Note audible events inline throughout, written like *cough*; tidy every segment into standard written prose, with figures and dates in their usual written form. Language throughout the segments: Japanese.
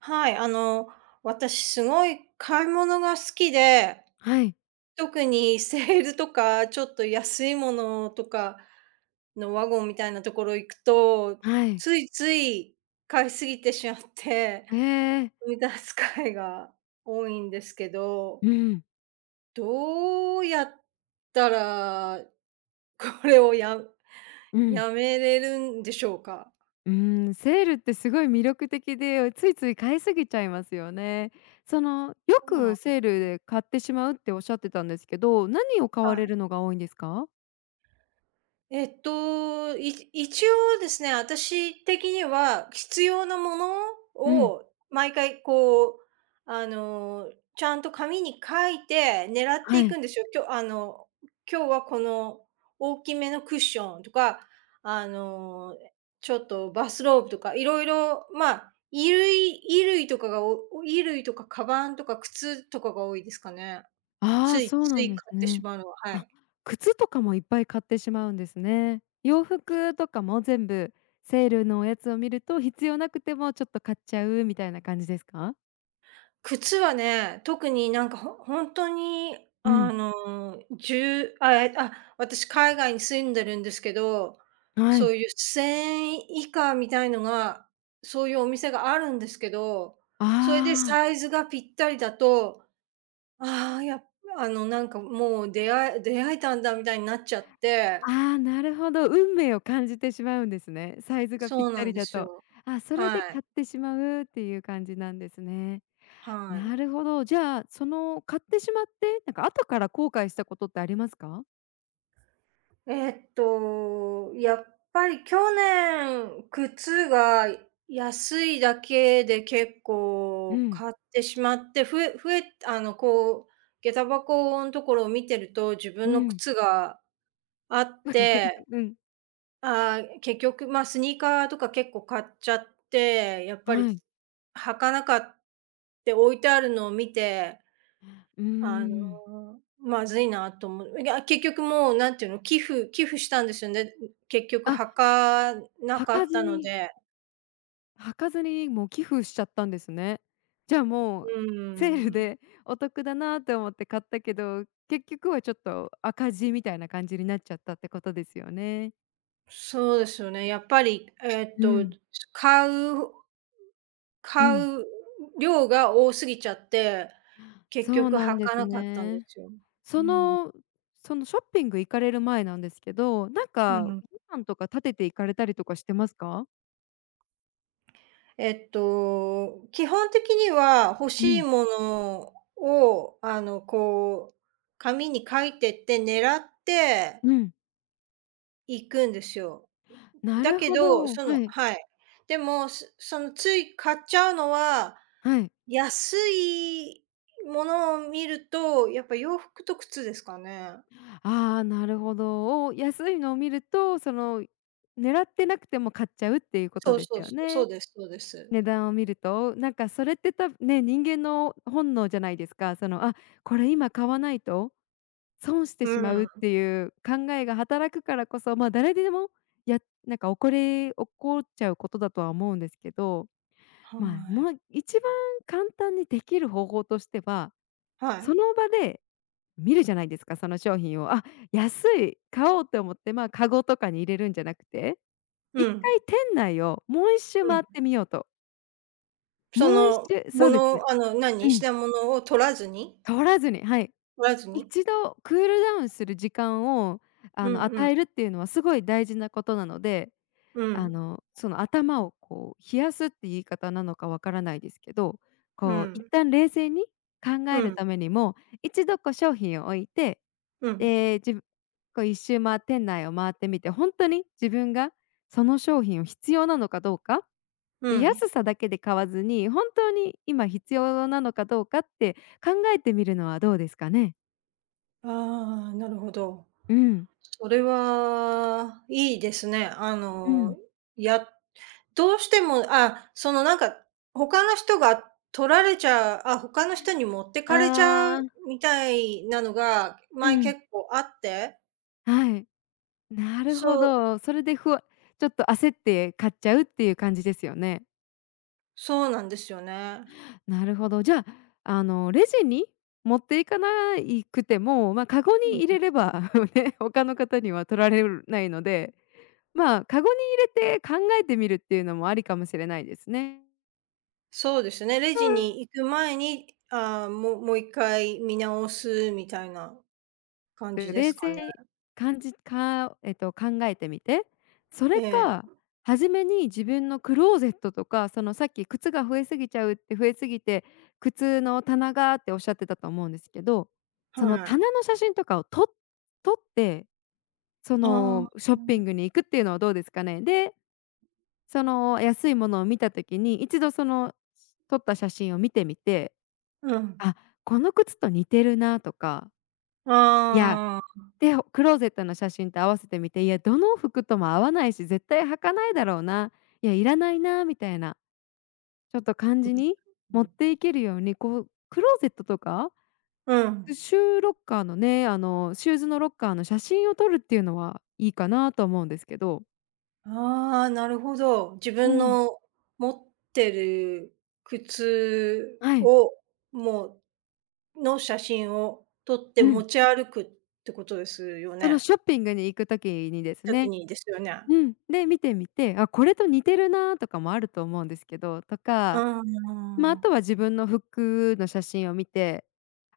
はい、私すごい買い物が好きで、はい、特にセールとか、ちょっと安いものとかのワゴンみたいなところ行くと、はい。ついつい買いすぎてしまって、ええ。無駄遣いが多いんですけど、うん、どうやったら、これをやうん、やめれるんでしょうか？セールってすごい魅力的で、ついつい買いすぎちゃいますよね。その、よそうなんくでセすールね。で買ってしまうっておっしゃってたんですけど、何を買わはれい。るのが多いんですか？一応ですね、私的には必要なものうん、を毎回こう、ちゃんと紙に書いて狙ってはいくい。んですよ。今日はこの大きめのクッションとか、あの、ちょっとバスローブとか、いろいろ、まあ、衣類衣類とかがお衣類とかカバンとか靴とかが多いですかね。あつあ、いそうつなんいです買ってしね。まうのは、はあ、い。靴とかもいっぱい買ってしまうんですね。洋服とかも全部セールのやつを見ると、必要なくてもちょっと買っちゃうみたいな感じですか？靴はね、特になんか本当に、うん、あの、じゅうあ、え、あ、私海外に住んでるんですけど、はそい。ういう1000円以下みたいのが、そういうお店があるんですけど、あそれであ。サイズがぴったりだと、ああ、やあの、なんかもう出会えたんだみたいになっちゃって、ああ、なるほど。運命を感じてしまうんですね。サイズがぴっそうたなんりでだすと。よ。あ、それではい、買ってしまうっていう感じなんですね。はない。るほど。じゃあ、その買ってしまって、なんか後から後悔したことってありますか？やっぱり去年、靴が安いだけで結う構ん、買ってしまって、増え増えあの、こう、下駄箱のところを見てると、自分うのん。靴があって、うん、結局、まあ、スニーカーとか結構買っちゃって、やっぱり、はい。履かなかって置いてあるのを見て、うーん。まずいなと思う。いや、結局もうなんていうの、寄付したんですよね。結局あ、はかな履かかったずのにで、履かずにもう寄付しちゃったんですね。じゃあもう、うセールん。でお得だなと思って買ったけど、結局はちょっと赤字みたいな感じになっちゃったってことですよね。そうですよね。やっぱり、うん。買うう買ん、う量が多すぎちゃって、結そう局なはんでかすなかったんでね。すよ。うそん。の、そのショッピング行かれる前なんですけど、なんうかん。予算とか立てて行かれたりとかしてますか？基本的には欲うしいん、ものを、こう、紙に書いてって狙ってうん。行くんですよ。なだるけほど、ど、はい、はい。でも、すそのつい買っちゃうのは、はい。安いものを見ると、やっぱ洋服と靴ですかね。ああ、なるほど。お安いのを見ると、その、狙ってなくても買っちゃうっていうことそうでそすう、よそそね。うですそうです。値段を見ると、なんかそれってたね、人間の本能じゃないですか。その、あ、これ今買わないと損してうしまうん。っていう考えが働くからこそ、まあ、誰でも、やなんか、これ起こっちゃうことだとは思うんですけど、はまあ、い。もう一番簡単にできる方法としては、はそい。の場で見るじゃないですか、その商品を。あ、安い、買おうと思って、まあ、カゴとかに入れるんじゃなくて、う一ん。回店内をもう一周うん。回ってみようと。そもう一の、周もそうですね。のあの、う何、ん、品物を取らずに通らずに、はい。取らずに。一度クールダウンする時間を、うん。うん。与えるっていうのはすごい大事なことなので、うん。その頭をこう冷やすって言い方なのかわからないですけど、うこう一ん。旦冷静に考うえるん。ためにも、一度こう商品を置いて、うん。で、自分こう一周店内を回ってみて、本当に自分がその商品を必要なのかどうか、うで、ん。安さだけで買わずに、本当に今必要なのかどうかって考えてみるのはどうですかね？ああ、なるほど。うん、それは、いいですね。うん。やどうしても、なんか、他の人が取られちゃうあ、他の人に持ってあかれちゃうあ、みたいなのが、う前ん、結構あって、はい。なるほそうど。それでちょっと焦って買っちゃうっていう感じですよね。そうなんですよね。なるほど。じゃあ、レジに持っていかないくても、まあ、カゴうに入ん。れれば *laughs*、ね、他の方には取られるないので、まあ、カゴに入れて考えてみるっていうのもありかもしれないですね。そうですね、レジに行く前に、もう一回見直すみたいな感じでで冷すか静ね。に感じかえっと、考えてみて、そえれえ、か、初めに自分のクローゼットとか、そのさっき靴が増えすぎちゃうって増えすぎて、靴の棚がっておっしゃってたと思うんですけど、そのはい。棚の写真とかを撮って、そあのシあ、ョッうピングん。に行くっていうのはどうですかね？で、その安いものを見た時に、一度その撮った写真を見てみて、うん。あ、この靴と似てるなとか、いやああ。で、クローゼットの写真と合わせてみて、いや、どの服とも合わないし、絶対履かないだろうな、いや、いらないなみたいな、ちょっと感じに持っていけるように、こう、クローゼットとか、うん。シューロッカーのね、シューズのロッカーの写真を撮るっていうのはいいかなと思うんですけど。ああ、なるほど。自う分ん。の持ってる靴はい、を、もうの写真を撮ってう持ん。ち歩くってことですよそのね。ショッピングに行く時にです時ね、にですよね。うん、で、見てみて、あ、これと似てるなとかもあると思うんですけど、とうかんまあ、あうとはん。自分の服の写真を見て、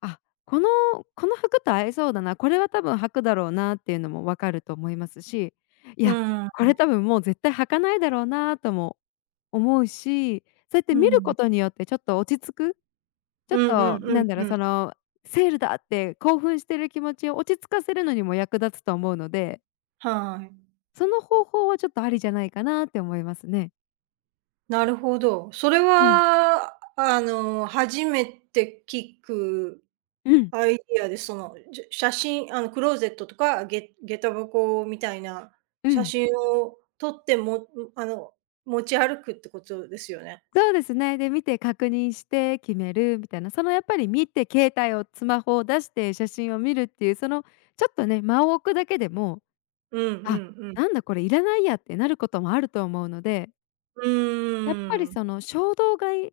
あ、このこの服と合いそうだな、これは多分履くだろうなっていうのも分かると思いますし、いうや、んこうれ多ん。分もう絶対履かないだろうなとも思うし、そうやってう見るこん。とによってちょっと落ち着く、ちょっうんうとんうんうんなんだろう、うんうんうそん。のセールだって興奮してる気持ちを落ち着かせるのにも役立つと思うので、はい。その方法はちょっとありじゃないかなって思いますね。なるほど。それうん、は、初めて聞くうん、アイディアで、じゃ写真、クローゼットとか、下駄箱みたいなう写ん。真を撮って、もあの、持ち歩くってことですよね。そうですね。で、見て確認して決めるみたいな、そのやっぱり見て携帯をスマホを出して写真を見るっていう、そのちょっとね、間を置くだけでも、うんうあ、んうん。なんだこれいらないやってなることもあると思うので、うやっぱりーん。その衝動買いっ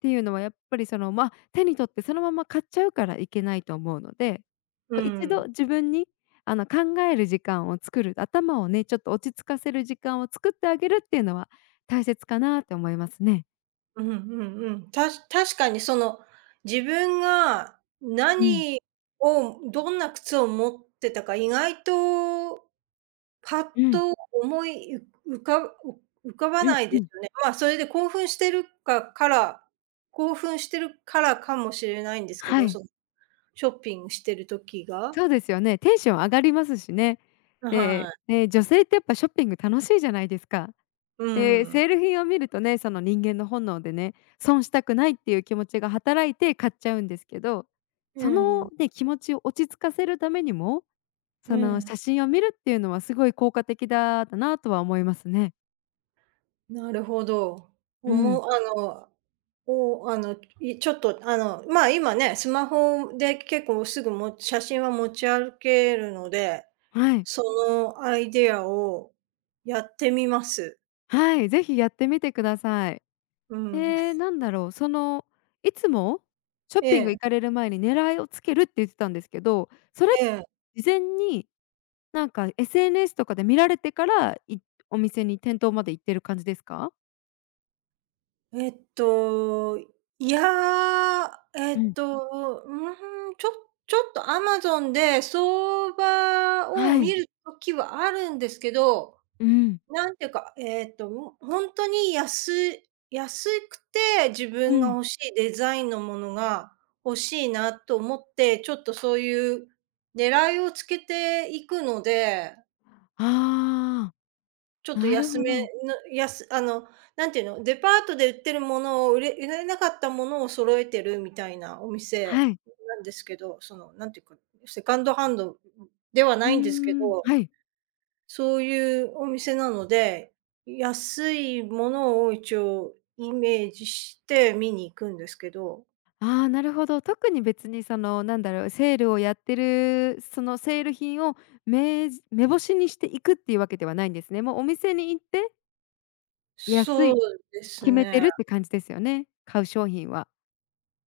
ていうのはやっぱりその、まあ、手に取ってそのまま買っちゃうからいけないと思うので、うこう一ん。度自分に考える時間を作る、頭をね、ちょっと落ち着かせる時間を作ってあげるっていうのは大切かなと思いますね。うんうんうん。確かに、自分がうん、どんな靴を持ってたか、意外とパッうん、と思いう浮か浮かばうんないうでん。すよね。まあ、それで興奮してるからかもしれないんですけはど、そい、のショッピングしてる時が。そうですよね。テンション上がりますしね。はで、い。ね、女性ってやっぱショッピング楽しいじゃないですか。うで、ん。セール品を見るとね、その人間の本能でね、損したくないっていう気持ちが働いて買っちゃうんですけど、そえのえね、気持ちを落ち着かせるためにも、えその写え。真を見るっていうのはすごい効果的だったなとは思いますね。なるほど。うおん、もあの、おあの、いちょっと、まあ、今ね、スマホで結構すぐも写真は持ち歩けるので、はい、そのアイデアをやってみます。はい、ぜひやってみてください。うえん。え、なんだろう、その、いつも *laughs* ショッえピングえ。行かれる前に狙いをつけるって言ってたんですけど、それ、ええ。事前になんか SNS とかで見られてから、お店に店頭まで行ってる感じですか？えっと、いや、うん、うーん、ちょっとアマゾンで相場をは見い、る時はあるんですけど、うん、なんていうか、もうほんとに安くて自う分がん。欲しいデザインのものが欲しいなと思って、ちょっとそういう狙いをつけていくので、あちょっあ、となる安めほど。の、やすあの、なんていうの、デパートで売ってるものを売れなかったものを揃えてるみたいなお店はい。なんですけど、なんていうか、セカンドハンドではうないんですけーん、ど、はい。そういうお店なので、安いものを一応イメージして見に行くんですけど、ああ、なるほど。特に別にその、なんだろう、セールをやってる、そのセール品を目星にしていくっていうわけではないんですね。もうお店に行って安そういです決めてね。るって感じですよね？買う商品は。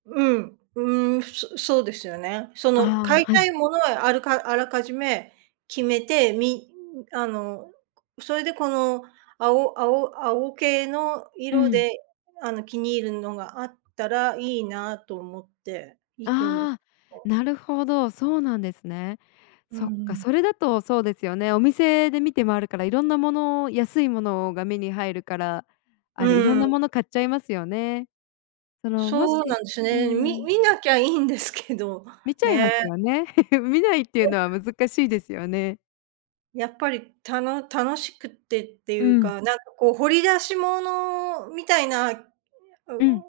うん、うーん、そうですよね。その買あいあ、はたい。いものはあるかあらかじめ決めて、みあの、それでこの青系のう色ん。で、気に入るのがあったらいいなと思って行くんですああ、よ。なるほど、そうなんですね。うそっんうか、ん。それだとそうですよね。お店で見て回るから、いろんなもの安いものが目に入るから、あれ、いろんうん、なもの買っちゃいますよね。その、もそうなしんですうね。みん、見なきゃいいんですけど、見ちゃいまね。すよね。*laughs* 見ないっていうのは難しいですよね。やっぱり、楽しくってっていううん、か、なんかこう掘り出し物みたいな、ううん、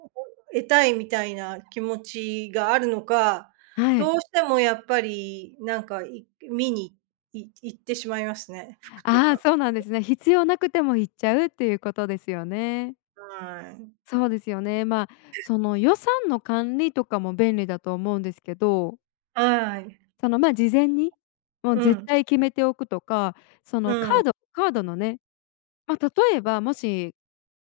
得たいみたいな気持ちがあるのか、はどい。うしてもやっぱりなんか、見に行ってしまいますね、服とああ、か。そうなんですね。必要なくても行っちゃうっていうことですよね。はい。そうですよね。まあ、その予算の管理とかも便利だと思うんですけど、はい。その、ま、事前に、もうう絶ん、対決めておくとか、そうのカん、ードカードのね、まあ、例えばもし、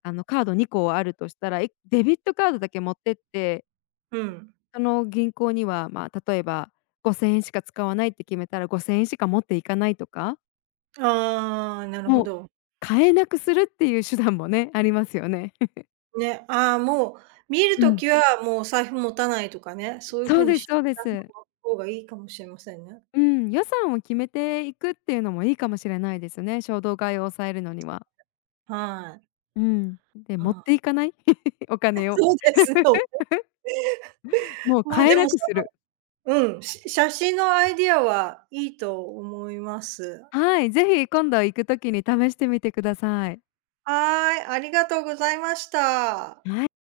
カード2個あるとしたら、デビットカードだけ持ってって、うん。その銀行には、まあ、例えば5,000円しか使わないって決めたら5,000円しか持っていかないとか、ああ、なるほもうど。買えなくするっていう手段もね、ありますよね。ね、ああ、もう見るうとん、きはもうお財布持たないとかね、そういうそ風うにですし そう *laughs* でたす。方がいいかもしれませんね。うん、予算を決めていくっていうのもいいかもしれないですね。衝動買いを抑えるのには。はい。うん。で、持っあてあ。いかない *laughs*、お *laughs* 金を。そうですよ。*laughs* も *laughs* うまあ、買でえなも、くする。写真のアイディアはいいと思います。はい、ぜひ今度行くときに試してみてください。はい、ありがとうございました。はい。